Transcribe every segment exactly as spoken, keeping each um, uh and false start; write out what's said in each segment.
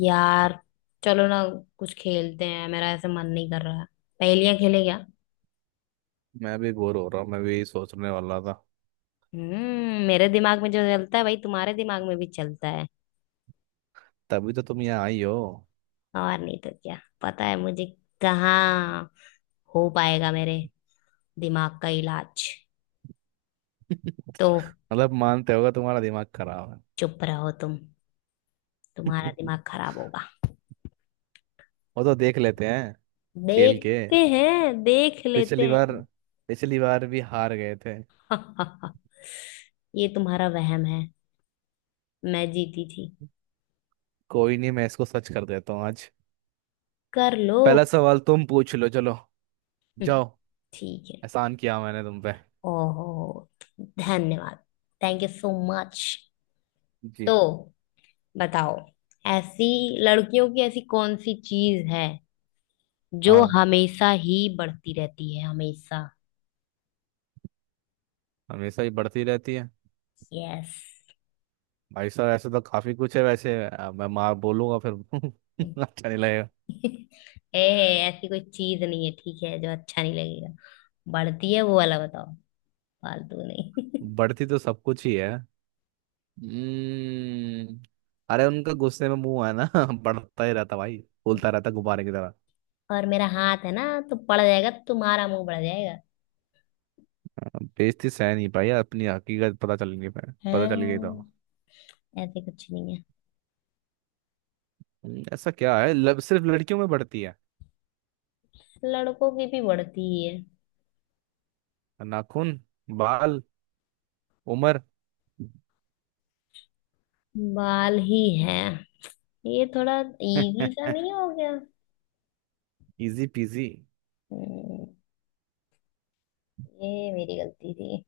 यार, चलो ना। कुछ खेलते हैं, मेरा ऐसे मन नहीं कर रहा है। पहेलियां खेले क्या। मैं भी बोर हो रहा हूँ। मैं भी यही सोचने वाला था। हम्म मेरे दिमाग में जो चलता है भाई, तुम्हारे दिमाग में भी चलता है। तभी तो तुम यहाँ आई हो। और नहीं तो क्या। पता है मुझे कहाँ हो पाएगा मेरे दिमाग का इलाज। तो मतलब मानते होगा तुम्हारा दिमाग खराब है। चुप रहो तुम, तुम्हारा दिमाग खराब होगा। वो तो देख लेते हैं खेल के। देखते हैं, देख लेते पिछली बार हैं। पिछली बार भी हार गए थे। ये तुम्हारा वहम है, मैं जीती थी। कोई नहीं, मैं इसको सच कर देता हूँ आज। कर लो। पहला सवाल तुम पूछ लो, चलो हम्म, जाओ। ठीक है। एहसान किया मैंने तुम पे। ओहो, धन्यवाद। Thank you so much. जी। तो बताओ, ऐसी लड़कियों की ऐसी कौन सी चीज है जो हाँ, हमेशा ही बढ़ती रहती है, हमेशा। हमेशा ही बढ़ती रहती है। यस। भाई साहब ऐसे तो काफी कुछ है वैसे, अ, मैं माँ बोलूंगा फिर अच्छा नहीं लगेगा। ए, ऐसी कोई चीज नहीं है ठीक है जो अच्छा नहीं लगेगा। बढ़ती है वो वाला बताओ, फालतू नहीं। बढ़ती तो सब कुछ ही है। हम्म अरे उनका गुस्से में मुंह है ना बढ़ता ही रहता भाई। फूलता रहता गुब्बारे की तरह। और मेरा हाथ है ना, तो पड़ जाएगा तो तुम्हारा मुंह बढ़ जाएगा। बेइज्जती सह नहीं पाई, अपनी हकीकत पता चल नहीं पाया, पता चल गई तो। हाँ, ऐसे कुछ नहीं है। हम्म, ऐसा क्या है लब सिर्फ लड़कियों में बढ़ती है। लड़कों की भी बढ़ती ही है। नाखून। बाल। उम्र। बाल ही है। ये थोड़ा इजी सा नहीं हो गया। Easy peasy. हम्म, ये मेरी गलती थी।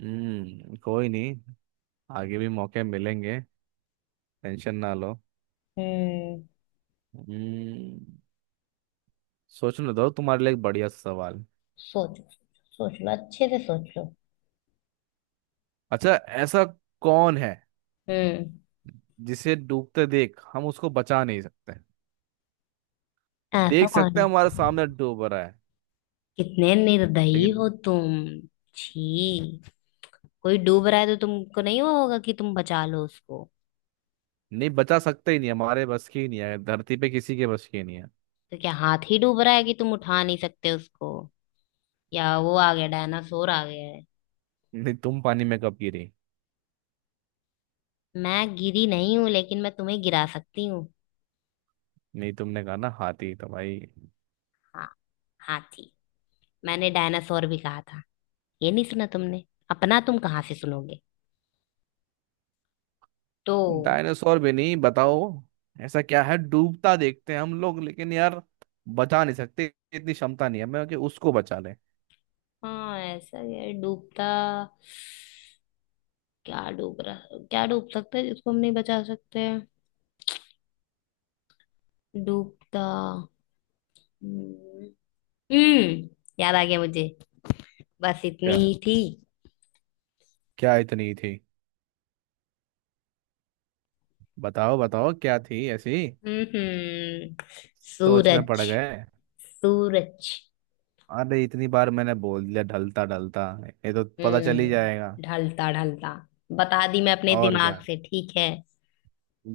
हम्म कोई नहीं, आगे भी मौके मिलेंगे। टेंशन ना लो। हम्म। हम्म। सोचने दो तुम्हारे लिए एक बढ़िया सा सवाल। सोचो, सोच लो, अच्छे से सोच लो। अच्छा, ऐसा कौन है हम्म। जिसे डूबते देख हम उसको बचा नहीं सकते। ऐसा देख कौन सकते है, हैं हमारे सामने डूब रहा है, कितने निर्दयी लेकिन हो तुम। छी, कोई डूब रहा है तो तुमको नहीं वो होगा कि तुम बचा लो उसको। नहीं बचा सकते, ही नहीं हमारे बस की, ही नहीं है धरती पे किसी के बस की ही नहीं है। तो क्या हाथ ही डूब रहा है कि तुम उठा नहीं सकते उसको, या वो आ गया, डायनासोर आ गया है। नहीं, तुम पानी में कब गिरी। मैं गिरी नहीं हूं, लेकिन मैं तुम्हें गिरा सकती हूँ। नहीं, तुमने कहा ना हाथी तो भाई। हाँ, हाथी, मैंने डायनासोर भी कहा था, ये नहीं सुना तुमने। अपना तुम कहाँ से सुनोगे। तो डायनासोर भी नहीं, बताओ। ऐसा क्या है, डूबता देखते हैं हम लोग लेकिन यार बचा नहीं सकते। इतनी क्षमता नहीं है मैं कि उसको बचा ले। हाँ, ऐसा ही है डूबता। क्या डूब रहा, क्या डूब सकता है जिसको हम नहीं बचा सकते। डूबता। हम्म। हम्म, याद आ गया मुझे, बस इतनी क्या? ही थी। क्या इतनी थी? बताओ बताओ क्या थी ऐसी। हम्म हम्म, सोच में पड़ सूरज। गए। सूरज। अरे इतनी बार मैंने बोल दिया, ढलता ढलता, ये तो पता चल ही जाएगा। हम्म, ढलता ढलता। बता दी मैं अपने और दिमाग क्या, से, ठीक है।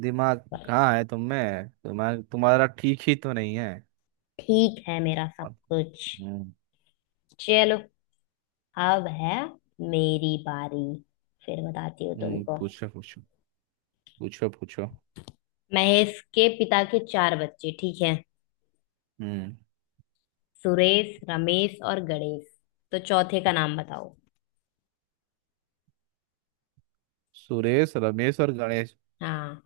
दिमाग कहाँ है तुम में, दिमाग तुम्हारा ठीक ही तो नहीं है। ठीक है मेरा सब कुछ। हम्म। चलो, अब है मेरी बारी, फिर बताती हूँ हम्म, तुमको। पूछो पूछो, पूछो पूछो। महेश के पिता के चार बच्चे, ठीक है। हम्म। सुरेश, रमेश और गणेश। तो चौथे का नाम बताओ। सुरेश, रमेश और गणेश। हाँ,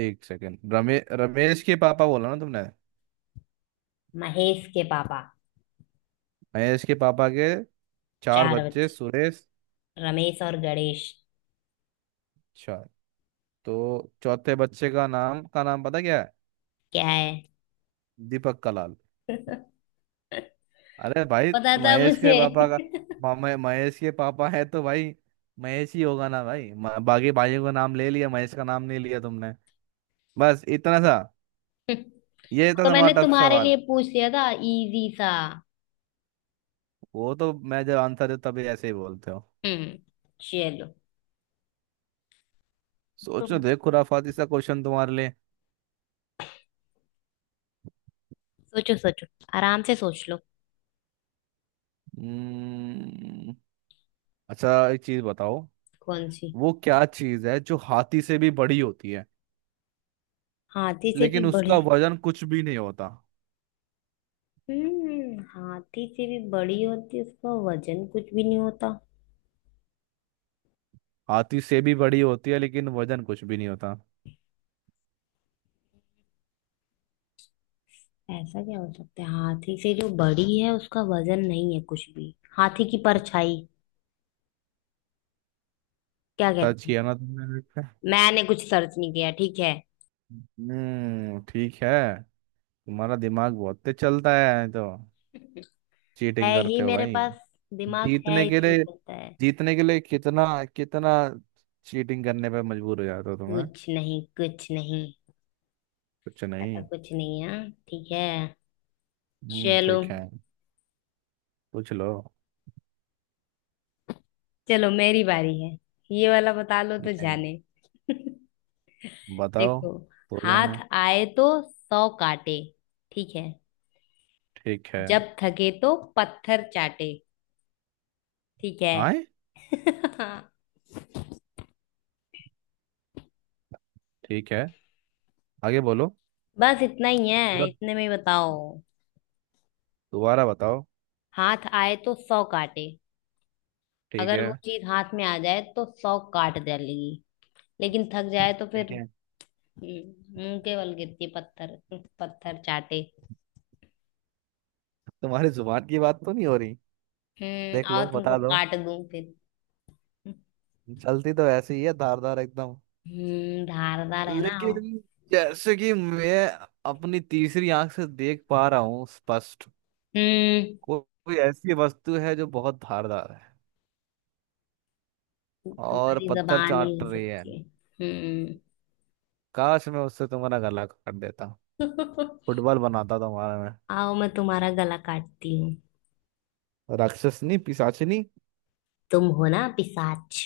एक सेकंड, रमे रमेश के पापा बोला ना तुमने? महेश के पापा, महेश के पापा के चार चार बच्चे, बच्चे, सुरेश। रमेश और गणेश। अच्छा, तो चौथे बच्चे का नाम का नाम पता क्या है? क्या है। दीपक कलाल। अरे भाई, पता था महेश के मुझे। पापा का मामा- महेश के पापा है तो भाई महेश ही होगा ना भाई। म- बाकी भाइयों का नाम ले लिया, महेश का नाम नहीं लिया तुमने। बस इतना सा ये था तो मैंने तुम्हारा टफ तुम्हारे सवाल। लिए पूछ लिया था इजी सा। वो तो मैं जब आंसर दे तभी ऐसे ही बोलते हो। हम्म। चलो सोचो तुम देखो, खुराफाती सा क्वेश्चन तुम्हारे लिए। सोचो, सोचो, आराम से सोच लो। हम्म, अच्छा, एक चीज बताओ। कौन सी। वो क्या चीज है जो हाथी से भी बड़ी होती है हाथी से लेकिन भी बड़े। उसका वजन कुछ भी नहीं होता। हम्म हाथी से भी बड़ी होती है, उसका वजन कुछ भी नहीं होता। हाथी से भी बड़ी होती है लेकिन वजन कुछ भी नहीं होता। ऐसा क्या हो सकता है, हाथी से जो बड़ी है उसका वजन नहीं है कुछ भी। हाथी की परछाई, क्या सच कहते हैं। किया ना तुमने? मैंने कुछ सर्च नहीं किया, ठीक है। हम्म, ठीक है। तुम्हारा दिमाग बहुत तेज चलता है तो चीटिंग है ही करते हो मेरे भाई। पास, दिमाग जीतने है के इसलिए लिए, चलता है। जीतने के लिए कितना कितना चीटिंग करने पे मजबूर हो जाते हो तुम्हें। कुछ नहीं, कुछ नहीं। कुछ ऐसा नहीं। कुछ नहीं है, ठीक है। हम्म, चलो। ठीक है। पूछ लो। चलो मेरी बारी है। ये वाला बता लो तो नहीं। जाने। बताओ देखो, तो हाथ जाने। आए तो सौ काटे, ठीक है। ठीक है। जब थके तो पत्थर चाटे, ठीक है। आए। ठीक है, आगे बोलो। बस इतना ही है, पूरा इतने में ही बताओ। दोबारा बताओ। हाथ आए तो सौ काटे। ठीक अगर है। वो चीज हाथ में आ जाए तो सौ काट डालेगी, लेकिन थक जाए तो फिर ठीक है। हम्म, मुंह के बल गिरती है, पत्थर, पत्थर चाटे। तुम्हारी जुबान की बात तो नहीं हो रही? हम्म, देख आओ लो, तुमको बता दो। काट दूं फिर। चलती तो ऐसी ही है, धारदार एकदम। हम्म, धारदार है ना, आओ। लेकिन जैसे कि मैं अपनी तीसरी आंख से देख पा रहा हूँ स्पष्ट, हम्म, को- कोई ऐसी वस्तु है जो बहुत धारदार है और तुम्हारी पत्थर जबान ही चाट हो रही है। सकती है। हम्म। काश मैं उससे तुम्हारा गला काट देता। फुटबॉल बनाता तुम्हारा मैं। आओ मैं तुम्हारा गला काटती हूँ। राक्षसनी पिशाचिनी। तुम हो ना पिशाच,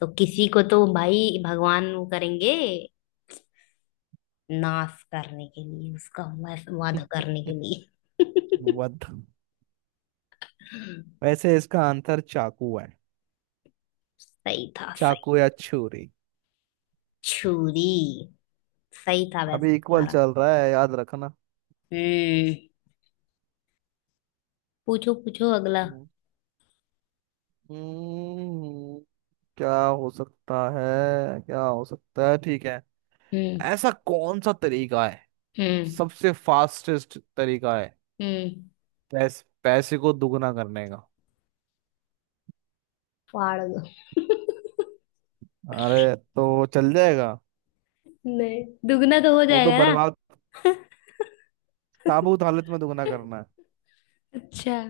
तो किसी को तो भाई भगवान वो करेंगे, नाश करने के लिए उसका वध, वध करने के लिए। वध। वैसे इसका आंसर चाकू है, सही था, सही। चाकू या छुरी। छुरी। सही था वैसे अभी इक्वल तुम्हारा। चल रहा है, याद रखना। हम्म, पूछो पूछो अगला। हम्म, क्या हो सकता है, क्या हो सकता है, ठीक है। हम्म। ऐसा कौन सा तरीका है, हम्म। सबसे फास्टेस्ट तरीका है हम्म। पैस, पैसे को दुगना करने का? फाड़ दो। अरे तो चल जाएगा। नहीं, दुगना तो हो वो तो जाएगा ना। बर्बाद, ताबूत हालत में दुगना करना है। अच्छा,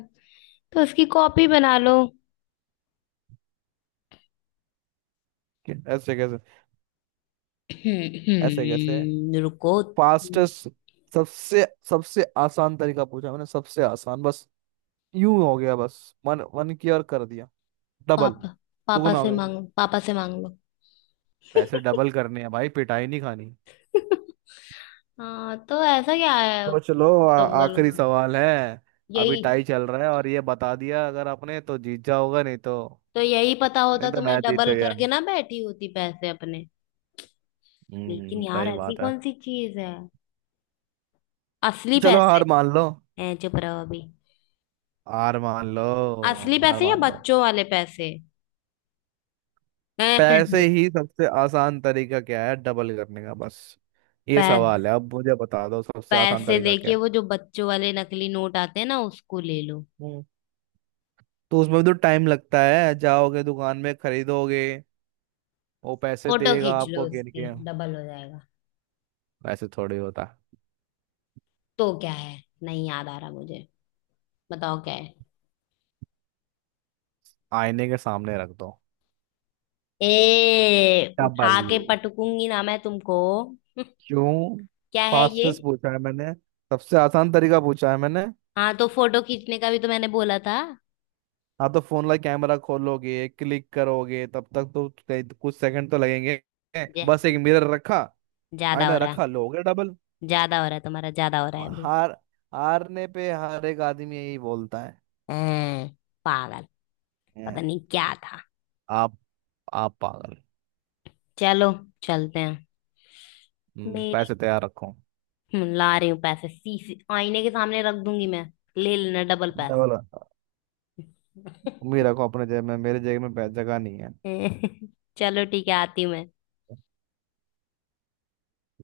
तो उसकी कॉपी बना लो। कि ऐसे कैसे, ऐसे कैसे। हम्म, रुको। फास्टेस्ट, सबसे सबसे आसान तरीका पूछा मैंने, सबसे आसान, बस यूं हो गया, बस। मन मन की और कर दिया डबल, पापा, पापा दुगना हो से गया। मांगो, पापा से मांग लो। पैसे डबल करने हैं भाई, पिटाई नहीं खानी। हाँ, तो ऐसा क्या है सोच लो, आ- डबल आखिरी का, सवाल है। अभी यही। टाई चल रहा है, और ये बता दिया अगर आपने तो जीत जाओगा, नहीं तो तो यही पता होता नहीं, तो तो मैं मैं जीत डबल गया। करके ना बैठी होती पैसे अपने। लेकिन हम्म, यार, सही ऐसी बात है। कौन सी चीज है, असली चलो पैसे। हार मान लो। हैं, चुप रहो अभी। आर मान लो। असली आर पैसे या मान लो। बच्चों वाले पैसे। पैसे पै, ही, सबसे आसान तरीका क्या है डबल करने का, बस ये सवाल है। अब मुझे बता दो सबसे आसान पैसे तरीका क्या देखिए, वो है। जो बच्चों वाले नकली नोट आते हैं ना, उसको ले लो। हम्म। तो उसमें भी तो टाइम लगता है, जाओगे दुकान में, खरीदोगे, वो पैसे फोटो देगा खींच लो आपको गिन के। उसकी, डबल हो जाएगा। वैसे थोड़ी होता है। तो क्या है, नहीं याद आ रहा मुझे, बताओ क्या। आईने के सामने रख दो। ए, डबल। उठा के पटकूंगी ना मैं तुमको। क्यों? क्या है ये। फास्टेस्ट पूछा है मैंने, सबसे आसान तरीका पूछा है मैंने। हाँ, तो फोटो खींचने का भी तो मैंने बोला था। हाँ तो फोन का कैमरा खोलोगे, क्लिक करोगे, तब तक तो कई- कुछ सेकंड तो लगेंगे। जा, बस एक मिरर रखा, ज्यादा हो आईना रहा है, रखा लो हो गया डबल। ज्यादा हो रहा है तुम्हारा, ज्यादा हो रहा है अभी। हार, हारने पे हर एक आदमी यही बोलता है हैं, पागल। पता "हैं, नहीं क्या था। आप आप पागल"। चलो, चलते हैं। हम्म, मेरी पैसे तैयार रखो हम्म, ला रही हूँ पैसे, शीशे, आईने के सामने रख दूंगी मैं, ले लेना डबल पैसे। डबल। मेरे रखो अपने जेब में, मेरे जेब में पै- जगह नहीं है। चलो ठीक है, आती हूँ मैं।